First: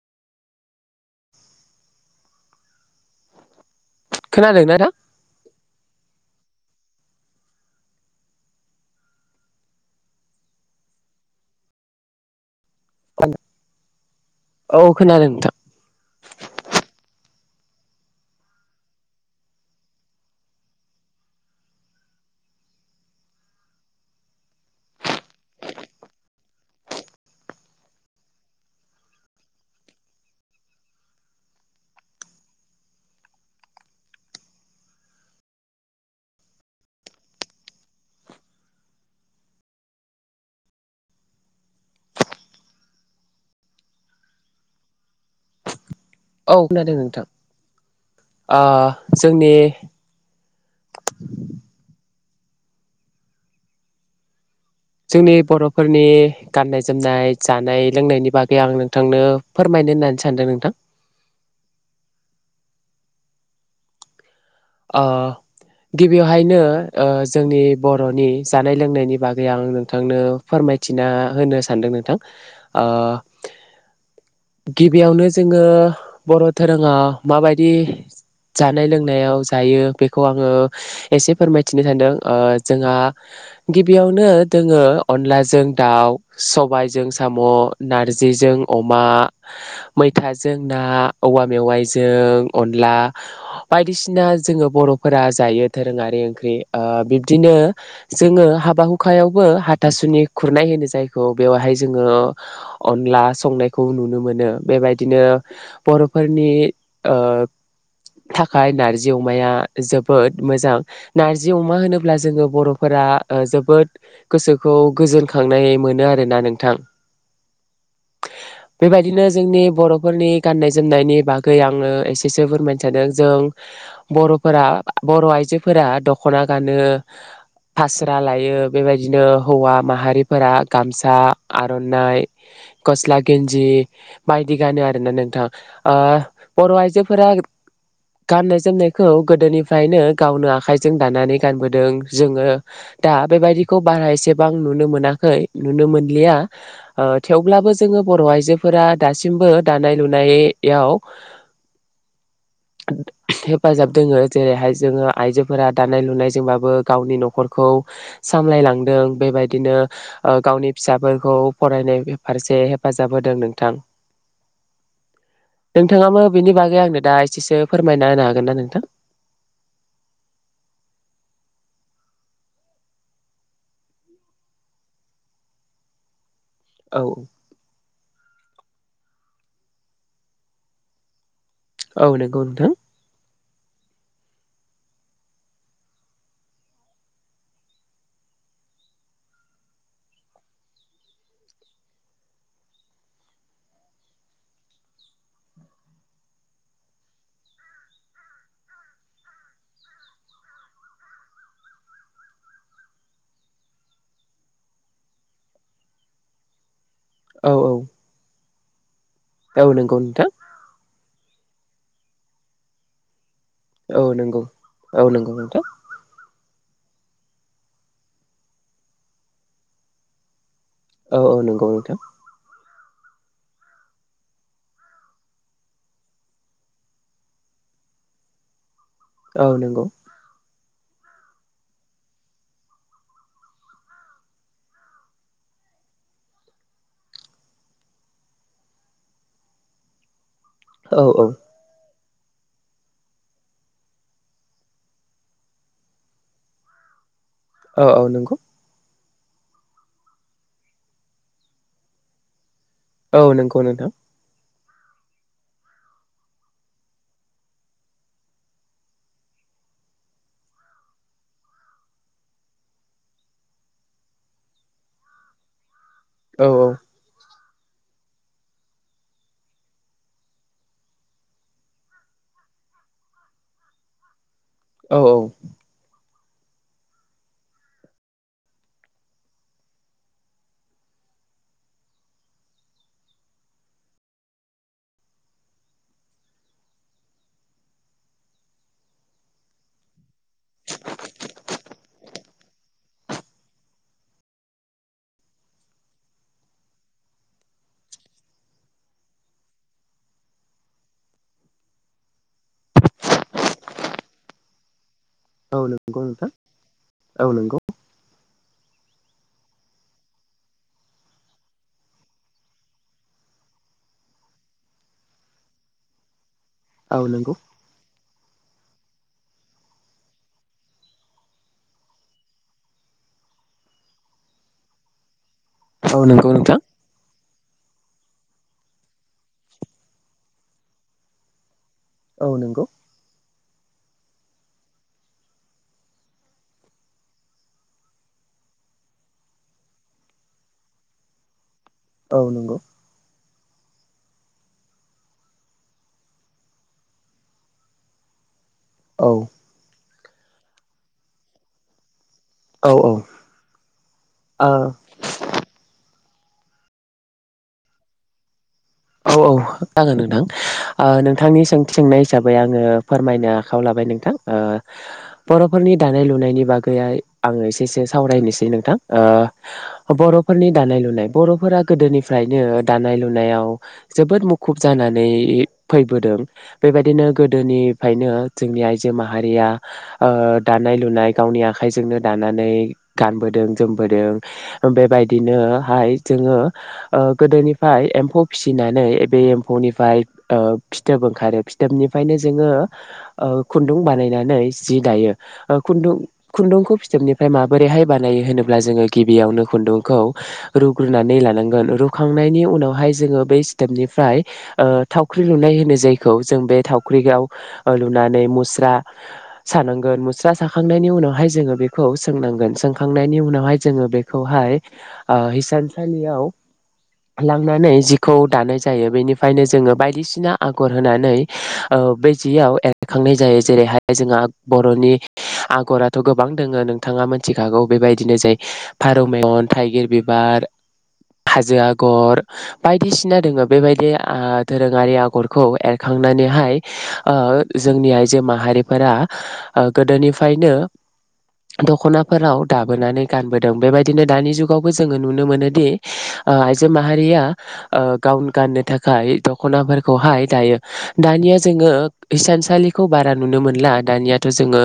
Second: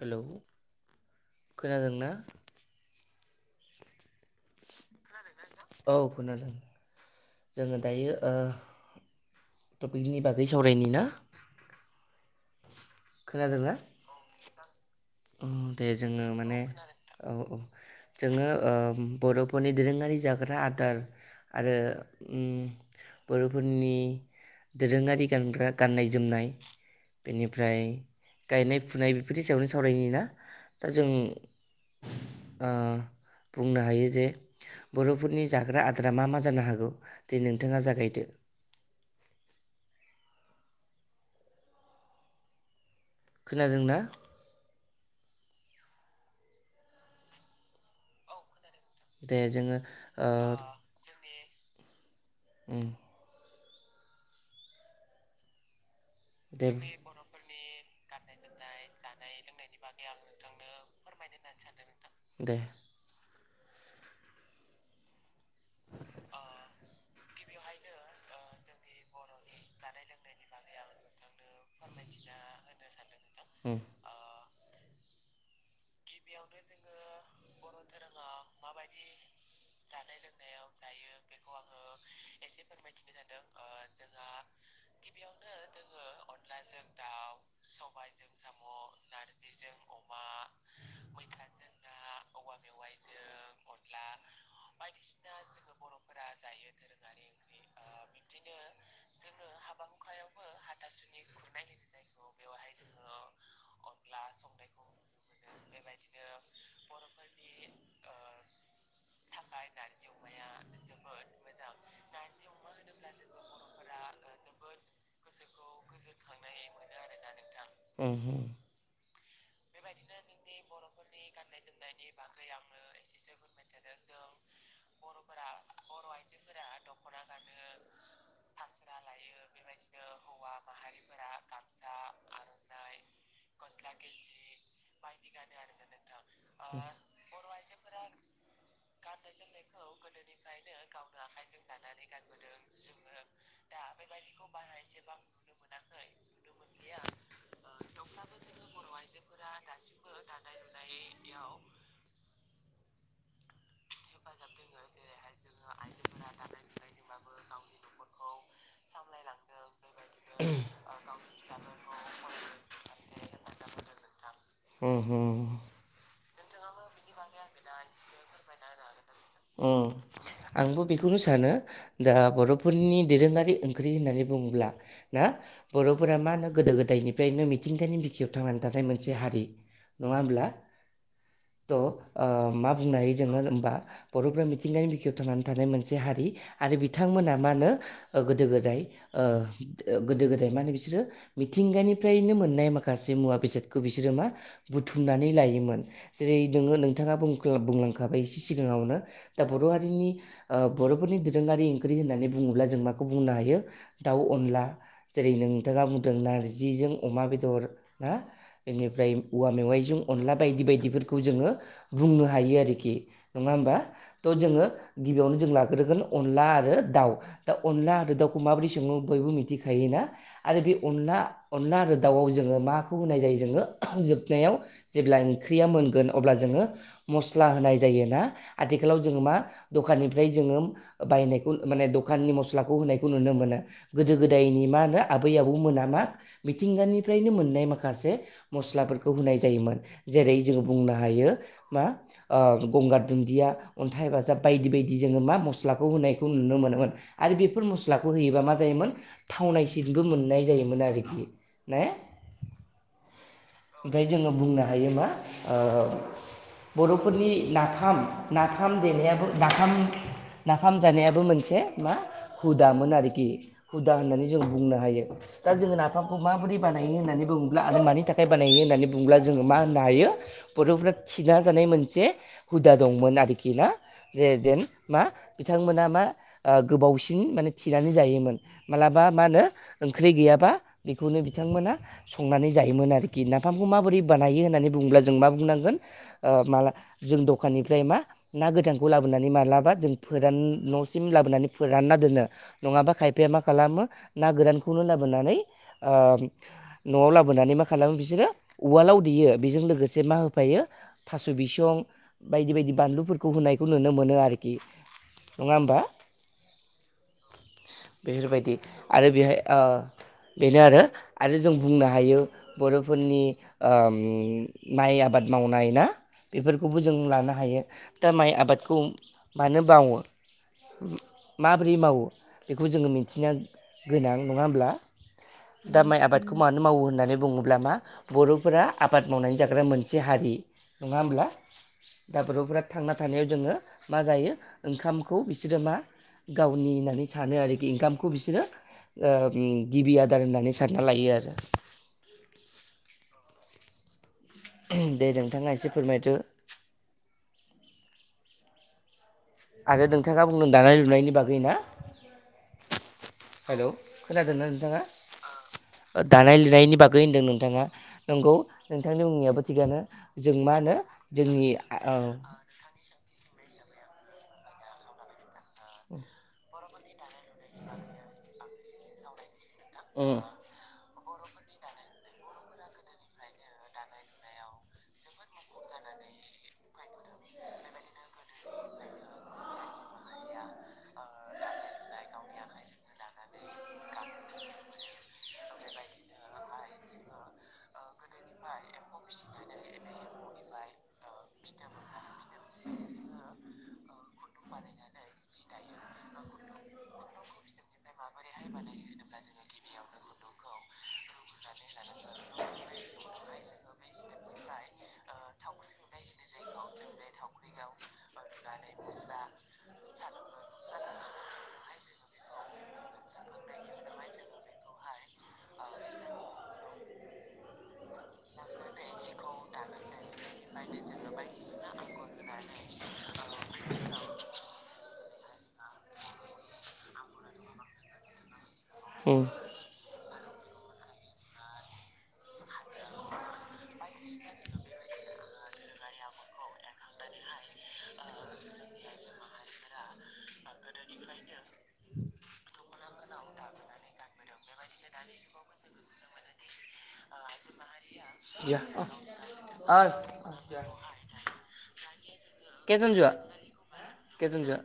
Hello खोनादोंना खोनादों नोंथां औ खोनादों जोङो दायो ओ टपिकनि बागै सावरायनि ना खोनादोंना औ खोनादों नोंथां दे जोङो माने औ औ जोङो ओ बर'फोरनि दोरोङारि जाग्रा आदार आरो उम बर'फोरनि दोरोङारि गानग्रा गाननाय जोमनाय बेनिफ्राय गायनाय फुनाय बेफोरनि सायावनो सावरायनि ना दा जों बुंनो ओ हायो जे बर'फोरनि जाग्रा आदारा मा मा जानो हागौ दि नोंथाङा जागायदो खोनादोंना औ खोनादों नोंथां आं दे जोंनि जोङो ओ उम जोंनि बर'फोर नि दे गाननाय जोमनाय जानाय लोंनायनि बागै आं नोंथांनो फोरमायनो होननानै सानदों नोंथां दे ओ गिबियावहायनो जोंनि बर'नि जानाय लोंनायनि बागै आं नोंथांनो फोरमायथिना होनो सानदों नोंथां ओ उम गिबियावनो जोङो बर' धोरोंआ माबायदि जानाय लोंनायाव हायो बेखौ आङो एसे फोरमायथिनो सान्दों ओ जोंहा गिबियावनो दोङो अनलाजों दाउ सबायजों साम' नारजिजों अमा मैथाजों ना औवा मेवाइजों अनला बायदिसिना जोङो बर'फोरा जायो दोरोङारि ओंख्रि ओ बिबदिनो जोङो हाबा हुखायावबो हाथासुनि खुरनाय होनो जायखौ बेवहाय जोङो अनला संनायखौ नुनो मोनो बेबायदिनो बर'फोरनि ओ थाखाय नारजि अमाया जोबोद मोजां नार्जि अमा होनोब्ला अब्ला जोङो बर'फोरा ओ जोबोद गोसोखौ गोजोनखांनाय मोनो आरोना नोंथां उम उम बेबायदि जोंनि बर'फोरनि गाननाय जोमनायनि बागै आङो एसेसो फोरमायनो सादों जों बर'फोरा बर' आइजोफोरा दखना गानो फास्रा लायो बेबायदिनो हौवा माहारिफोरा गामसा आरनाइ गस्ला गेन्जि बायदि नो नोंथां ओ बर आइजोफोरा गाननाय जोमनायखौ गोदोनिफ्रायनो गावनो आखाइजों दानानै गानबोदों जोङो दा बेबायदिखौ बारा एसेबां नुनो मोनाखै नुनो मोनलिया ओ थेवब्लाबो जोङो बर' आइजोफोरा दासिमबो दानाय लुनायाव [unintelligible] हेफाजाब दोङो जेरैहाय जोङो आइजोफोरा दानाय लुनायजोंबाबो गावनि न'खरखौ सामलायलांदों बेबायदिनो ओ गावनि फिसाफोरखौ फरायनाय फारसे हेफाजाब होदों नोंथां उम उम नोंथाङाबो बेनि बागै आंनो दा एसेसो फोरमायना होनो हागोन ना नोंथां? ओम आंबो बेखौनो सानो दा बर'फोरनि दोरोङारि ओंख्रि होननानै बुङोब्ला ना बर'फोरा मा होनो गोदो औ गोदायनिफ्रायनो मिथिंगानि बिखायाव थानानै नाथाय मोनसे हारि नङा होमब्ला थ औ ओ नंगौ नोंथां मा बुंनो हायो जोङो होमबा बर'फ्रा मिथिंगानि बिखायाव थांनानै थानाय मोनसे हारि आरो बिथांमोना मा होनो ओ गोदो गोदाय ओ गोदो गोदाय मा होनो बिसोरो मिथिंगानिफ्रायनो मोननाय माखासे मुवा बेसादखौ बिसोरो मा बुथुमनानै लायोमोन। जेरै नोङो नोंथाङा बुं बुंलांखाबाय एसे सिगाङावनो दा बर' हारिनि ओ बर' फोरनि दोरोङारि ओंख्रि होननानै बुङोब्ला जों माखौ बुंनो हायो। दाउ अनला जेरै नोंथाङा बुंदों नार्जिजों अमा औ बेदर औ ना बेनिफ्राय औवा औ नंगौ मेवाइजों नोंथां अनला बायदि बायदिफोरखौ खौ जोङो बुंनो हायो आरोखि नङा होमबा। औ ट नंगौ जोङो औ नंगौ गिबियावनो जों नोंथां लाग्रोगोन अनला आरो दाउ दा अनला आरो दाउखौ माबोरै सङो बयबो मिथिखायोना आरो बे अनला औ औ नंगौ अनला आरो नोंथां दाउआव जोङो मा खौ होनाय जायो जोङो जोबनायाव जेब्ला ओंख्रिया मोनगोन अब्ला जोङो मस्ला होनाय जायो ना? आगोलाव जोङो मा औ नंगौ दखाननिफ्राय जोङो बायनायखौ माने दखाननि मस्लाखौ होनायखौ नुनो मोनो। गोदो गोदायनि मा होनो आबै आबौ मोन मा मिथिंगानिफ्रायनो मोननाय माखासे मस्लाफोरखौ होनाय जायोमोन। जेरै जोङो बुंनो औ औ हायो मा ओं गंगार दुन्दिया अन्थाइ बाजाब बायदि बायदि जोङो मा मस्लाखौ होनायखौ नुनो मोनोमोन। आरो बेफोर औ औ मस्लाखौ नंगौ होयोबा मा जायोमोन थावनायसिनबो मोननाय जायोमोन आरोखि ने? औ नोंगौ नोंथां। ओमफ्राय जोङो बुंनो हायो मा ओ बर'फोरनि नाफाम नाफाम देनायाबो नाफाम नाफाम जानायाबो मोनसे मा हुदामोन आरोखि हुदा होननानै जों बुंनो हायो दा जोंङो ना फामखौ औ माबोरै बानायो होननानै बुं ब्ला आरो मानि थाखाय हाय बानायो होननानै बुंब्ला जोङो मा होननो हायो बर'फोरा थिना जानाय मोनसे हुदा दंमोन आरोखि ना? रेजेन औ मा बिथांमोना मा ओ गोबावसिन माने थिनानै जायोमोन मालाबा मा होनो ओंख्रि गैयाबा बेखौनो बिथांमोना संनानै जायोमोन आरोखि। कि नाफामखौ माबोरै बानायो होननानै बुङोब्ला जों मा बुंनांगोन माला जों दखाननिफ्राय मा ना गोथानखौ लाबोनानै मालाबा जों फोरान न'सिम लाबोनानै फोरानना दोनो। नङाबा खायफाया मा खालामो ना गोरानखौनो लाबोनानै ओ न'आव लाबोनानै मा खालामो बिसोरो उवालाव देयो बेजों लोगोसे मा होफायो थास' बिसं बायदि बायदि बानलुफोरखौ होनायखौ नुनो मोनो आरोखि। नङा औ होमबा नंगौ नोंथां औ नंगौ। बेफोरबायदि आरो बेहाय ओ बेनो आरो आरो जों बुंनो हायो बर'फोरनि ओम माइ आबाद मावनाय ना बेफोरखौबो जों औ लानो नंगौ हायो। दा माइ आबादखौ मानो बावो माबोरै मावो बेखौ जोङो मिथिनाया गोनां, नङा होमब्ला? दा औ माइ नंगौ आबादखौ नोंथां मानो मावो होननानै ङोब्ला मा बर'फोरा आबाद मावनानै जाग्रा मोनसे हारि नङा होमब्ला? दा औ बर'फोरा नंगौ थांना थानायाव जोङो मा जायो ओंखामखौ बिसोरो मा गावनि होननानै सानो आरोखि ओंखामखौ बिसोरो गिबि ओम आदार होननानै सानना लायो आरो। औ नंगौ। दे नोंथाङा एसे फोरमायदो। औ। आरो नोंथाङा बुंदों दानाय लुनायनि बागै ना? औ हेलौ खोनादोना औ नोंथाङा? दानाय लुनायनि बागै होनदों नोंथाङा नंगौ नोंथांनि औ औ बुंनायाबो थिगानो जागोन नोंथां जों मा होनो ओ नोंथांनि जोंनि औ सोंनाय हिसाबै आङो फोरमायनो। आखायाव लाबाय नोंथां ओ। बर'फोरनि दानाय लुनायनि बागै। गैया आङो एसे एसे सावरायनोसै नोंथां ओ। उम बर'फोरनि दानाय लुनाय। बर'फोरा गोदोनिफ्रायनो दानाय लुनायाव जोबोद मुखुब जानानै फैबोदों बेबायदिनो गोदोनिफ्रायनो जोंनि आइजो माहारिया ओ दानाय लुनाय गावनि आखाइजोंनो दानानै गानबोदों जोमबोदों बेबायदिनोहाय जोङो गोदोनिफ्राय एम्फौ। फिसिनानै बे एम्फौनिफ्राय ओ फिथोब ओंखारो फिथोबनि बेनिखायनो जोङो ओ। खुन्दुं बानायनानै जि ओ दायो खुन्दुं खुन्दुंखौ फिथोबनिफ्राय माबोरैहाय। बानायो होनोब्ला जोङो गिबियावनो। खुन्दुंखौ रुग्रोननानै लानांगोन रुखांनायनि उनावहाय जोङो। बै इस्तेपनिफ्राय ओ थावख्रि लुनाय होनो जायखौ जों बे थाव फुख्रियाव लुनानै मुस्रा सानांगोन मु साखांनायनि उनावहाय जोङो बेखौ सोंनांगोनों सोंखां। खांनायनि उनावहाय जोङो बेखौहाय आ-हिसानसालियाव लांनानै जि खौ दानाय जायो बेनिफ्रायनो जोङो बायदिसिना आगर होनानै ओ-बे जियाव एरखांनाय जायो जेरैहाय जोंहा बर'नि आगराथ' गोबां दङ नोंथाङा मोन्थिखागौ बेबायदिनो फारौ उम मेगन थाइगिर बिब बिबार हाजो आगर। बायदिसिना दोङो बेबायदि आ-दोरोङारि आगरखौ एरखांनानैहाय ओ-जोंनि आइजो माहारिफोरा गोदोनिफ्रायनो। दख'नाफोराव दाबोनानै गानबोदों बेबायदिनो दानि जुगावबो जोङो नुनो मोनोदि ओ आइजो माहारिया। ओ-गावनो गाननो थाखाय ओइ दख'नाफोरखौहाय दायो दानिया जोङो। ओं हिसानसालिखौ केजन जोआ बारा नुनो मोनला दानियाथ' केजन जोआ जोङो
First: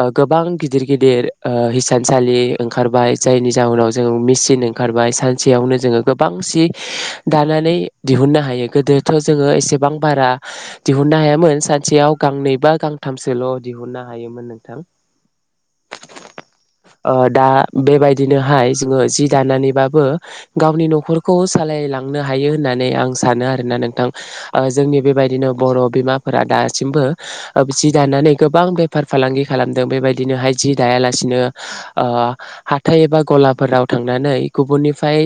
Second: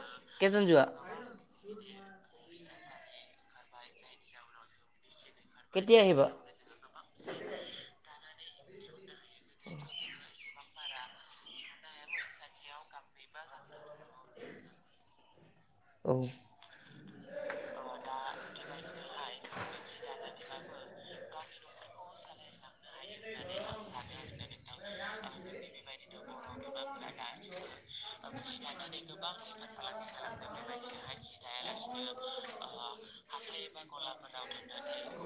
ओ-गोबां केजन गिदिर जोआ गिदिर ओ-हिसानसालि ओंखारबाय जायनि जाउनाव जों मेचिन ओंखारबाय सानसे सेयावनो केतिया जोङो गोबां औ सि दानानै दिहुन। नो हायो गोदोथ' जोङो एसेबां बारा दिहुननो हायामोन सानसेयाव गांनै बा गांथामसोल' दिहुननो हायोमोन नोंथां। औ। ओ-दा बेबायदिनोहाय जोङो। जि दानानैबाबो गावनि न'खरखौ सालायलांनो हायो होननानै आं सा सानो आरोना नोंथां जोंनि बेबायदिनो बर' बिमाफोरा दासिमबो जि दानानै गोबां बेफार फालांगि खालामदों बेबायदिनोहाय जि दायालासिनो ओ-हाथाय एबा गलाफोराव थांनानै गुबुननिफ्राय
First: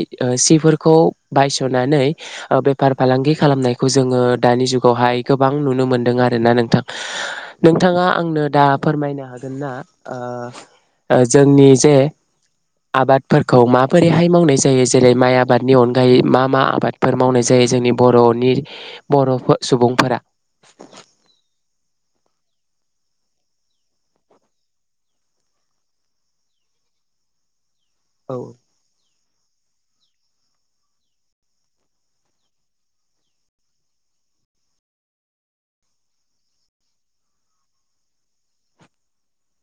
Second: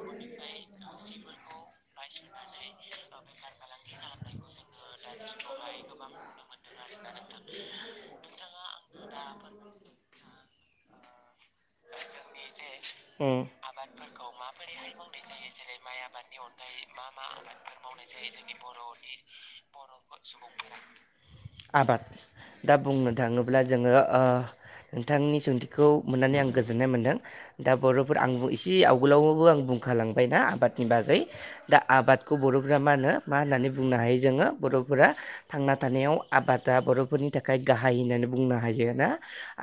सिफोरखौ बायस'नानै बे बेफार फालांगि खालामनायखौ जोङो दानि जुगावहाय गोबां नुनो मोनदों आरोना नोंथां नोंथाङा आंनो दा फोरमायनो हागोन ना ओ जोंनि जे उम आबादफोरखौ बादनि माबोरैहाय मावनाय जायो जेरै माइ आबादनि अनगायै मा अनगायै मा आबादफोर मा मावनाय जायो आबादफोर जोंनि मावनाय जायो बर'नि जोंनि बर'नि बर' बर' सुबुंफोरा सुबुंफोरा? आबाद दा बुंनो थाङोब्ला जोङो ओ नोंथांनि सोंथिखौ मोननानै आं गोजोननाय मोनदों। दा बर'फोर आं औ बु इसे आवगोलावबो आं बुं खालांबायना आबादनि बागै दा आबादखौ बर'फोरा मा होनो मा होननानै बुंनो हायो जोङो बर'फोरा थांना थानायाव आबादा बर'फोरनि थाखाय गाहाय होननानै बुंनो हायो ना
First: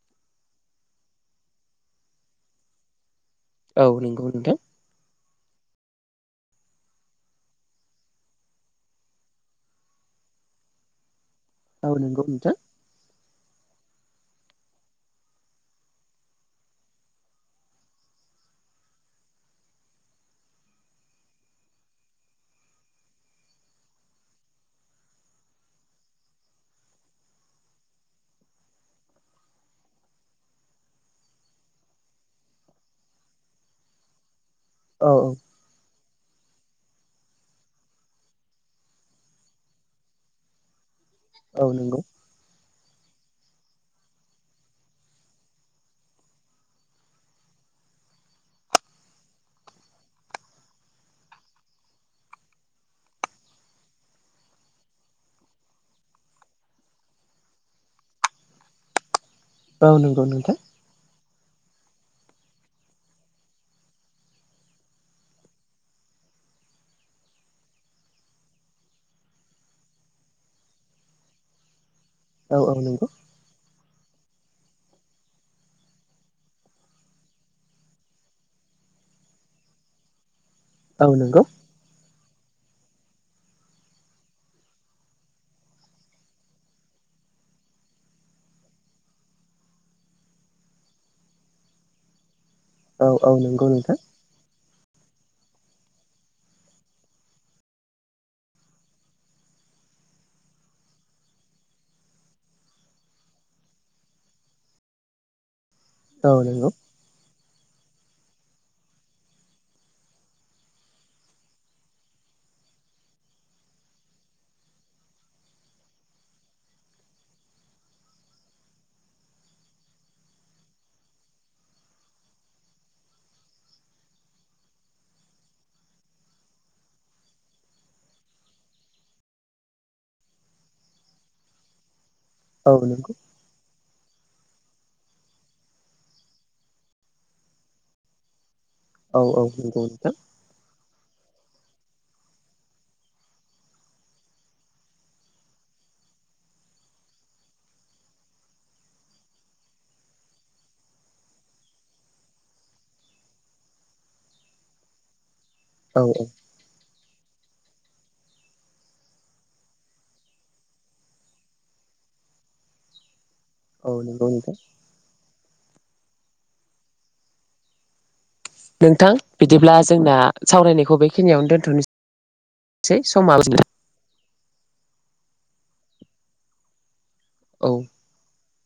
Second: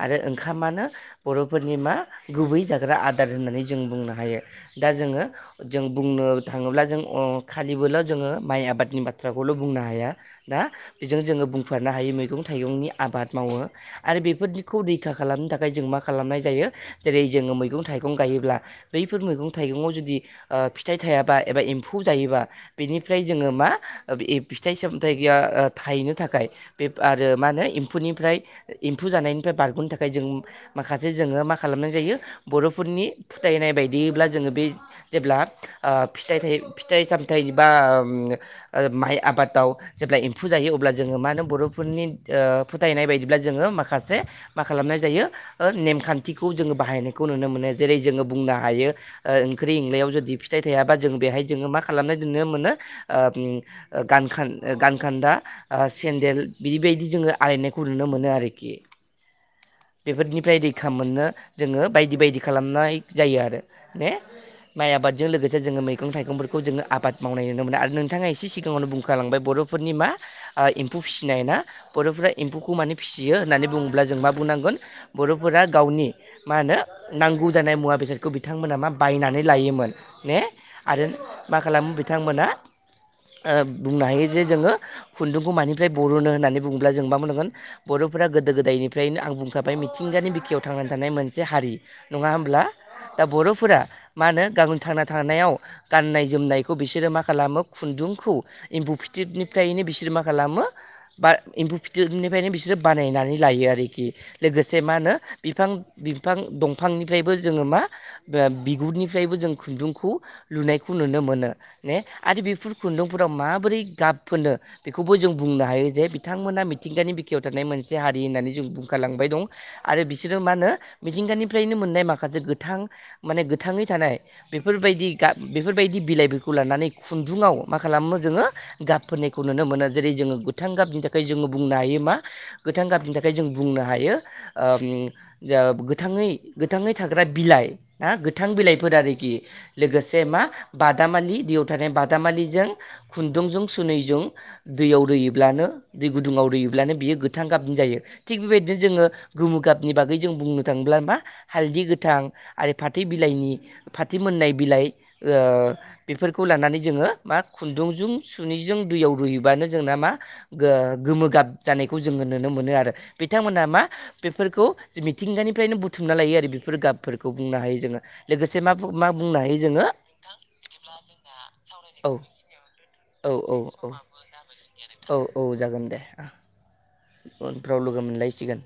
आरो ओंखामानो बर'फोरनि मा गुबै जाग्रा आद दार होननानै जों औ बुंनो नंगौ हायो नोंथां दा जोङो जों बुंनो थाङोब्ला जों अ खालिबोल' जोङो माइ आबादनि बाथ्राखौल' बुंनो हाया दा बिजों जोङो बुंफोरनो औ हायो नंगौ मैगं नोंथां थाइगंनि आबाद। मावो आरो बेफोरदिखौ रैखा खालामनो थाखाय जों मा खालामनाय जायो? जेरै जोङो मैगं थाइगं गायोब्ला बैफोर मैगं थाइगंआव जुदि ओ फिथाइ थायाबा एबा एम्फौ जायोबा बेनिफ्राय जोङो मा ओ ए फिथाइ सामथाया थाइनो थाखाय बे आरो मा होनो एम्फौनिफ्राय एम्फौ जानायनिफ्राय बारग'नो थाखाय जों माखासे जोङो मा खालामनाय जायो बर'फोरनि फोथायनाय बायदिब्ला जोङो बे औ जेब्ला ओ फिथाइ थायो फिथाइ सामथाइ बा ओम ओ माइ आबादाव जेब्ला एम्फौ जायो अब्ला जोङो मा होनो औ नंगौ बर'फोरनि ओ फोथायनाय बायदिब्ला जोङो माखासे मा खालामनाय जायो ओ नेमखान न्थिखौ जोङो बाहायनायखौ नुनो मोनो जेरै जोङो बुंनो हायो ओ ओंख्रि एंलायाव जुदि फिथाइ थायाबा जों बेहाय जोङो मा खालामनाय नुनो मोनो ओ गानखान गानखान्दा ओ सेन्देल बिदिबायदि जोङो आलायनायखौ नुनो मोनो आरोखि। औ नंगौ नोंथां। नो जोङो बायदि बायदि खालामनाय जायो आरो ने माइ आबादजों लोगोसे जोङो मैगं थाइगंफोरखौ जोङो आबाद मावनाय नुनो मोनो आरो नोंथाङा इसे सिगाङावनो बुंखालांबाय बर'फोरनि मा एम्फौ फिसिनाय ना? बर'फ्रा औ एम्फौखौ औ माने नंगौ फिसियो होननानै बुङो अब्ला जों मा बुंनांगोन बर' फोरा गावनि मा होनो नांगौ जानाय मुवा बेसादखौ बिथांमोना मा बायनानै लायोमोन ने? आरो औ नंगौ मा खालामो बि थांमोना ओ बुंनो हायो जे जोङो खुन्दुंखौ मानिफ्राय बर'नो होननानै बुङोब्ला जों मा बुंनांगोन बर'फोरा गोदो गोदायनिफ्रायनो आं बुंखाबाय मिथि थिंगानि बिखायाव थांनानै थानाय मोनसे हारि नङा होमब्ला? औ दा औ नंगौ बर'फोरा नोंथां मा होनो गावोन थांना थानायाव गाननाय जोमनायखौ बिसोरो मा खालामो खुन्दुंखौ एम्फु फिथिबनिफ्रायनो बिसोरो मा खालामो बा एम्फु फिथिबनिफ्रायनो बिसोरो बानायनानै लायो आरोखि लोगोस जे मा होनो बिफां बिफां औ नंगौ दंफांनिफ्रायबो जोङो मा ओ बिगुरनिफ्रायबो जों खुन्दुंखौ लुनायखौ नुनो मोनो ने आरो बेफोर खुन्दुंफोराव माबोरै गाब फोनो बेखौबो जों बुंनो हायो जे बिथांमोना मिथिंगानि बिखायाव थानाय मोनसे हारि होननानै जों बुंखालांबाय दं। आरो बिसोरो मा होनो मिथिंगानिफ्रायनो मोननाय माखासे गोथां माने गोथाङै थानाय बेफोरबायदि गाब बेफोरबायदि बिलाइफोरखौ लानानै खुन्दुङाव मा खालामो जोङो गाब फोननायखौ नुनो मोनो जेरै जोङो गोथां गाबनि थाखाय जोङो बुंनो हायो मा? औ गोथां गाबनि नंगौ थाखाय जों बुंनो हायो। ओम ओ गोथाङै गोथाङै थाग्रा बिलाइ ना गोथां बिलाइ फोर औ आरोखि औ नंगौ नोंथां लोगोसे मा? बादामालि दैयाव थानाय बादामालिजों खुन्दुंजों सुनैजों दैयाव रुयोब्लानो दै गुदुङाव रुयोब्लानो बियो गोथां गाबजों जायो थिग बेबायदिनो जोङो गोमु गाबनि बागै जों बुंनो थाङोब्ला मा हालदै गोथां आरो फाथै बिलाइनि फाथै मोननाय बिलाइ ओ औ बेफोरखौ लानानै जोङो मा खुन्दुंजों सुनिजों दैयाव रुयोबानो जोंना मा ओ गोमो गाब जानायखौ जोङो नुनो मोनो आरो बिथांमोनहा औ नंगौ नोंथां बेफोरखौ मिथिंगानि फ्रायनो बुथुमना लायो आरो बेफोर गाबफोरखौ बुंनो हायो जोङो। लोगोसे मा मा नोंथां बुंनो हायो बिदिब्ला जोङो जोंना सावरायनायखौ बेखिनियावनो दोन्थ' औ नोसै औ समा औ [unintelligible] औ औ औ जागोन दे आ औ उनफ्राव लोगो मोनलायसिगोन।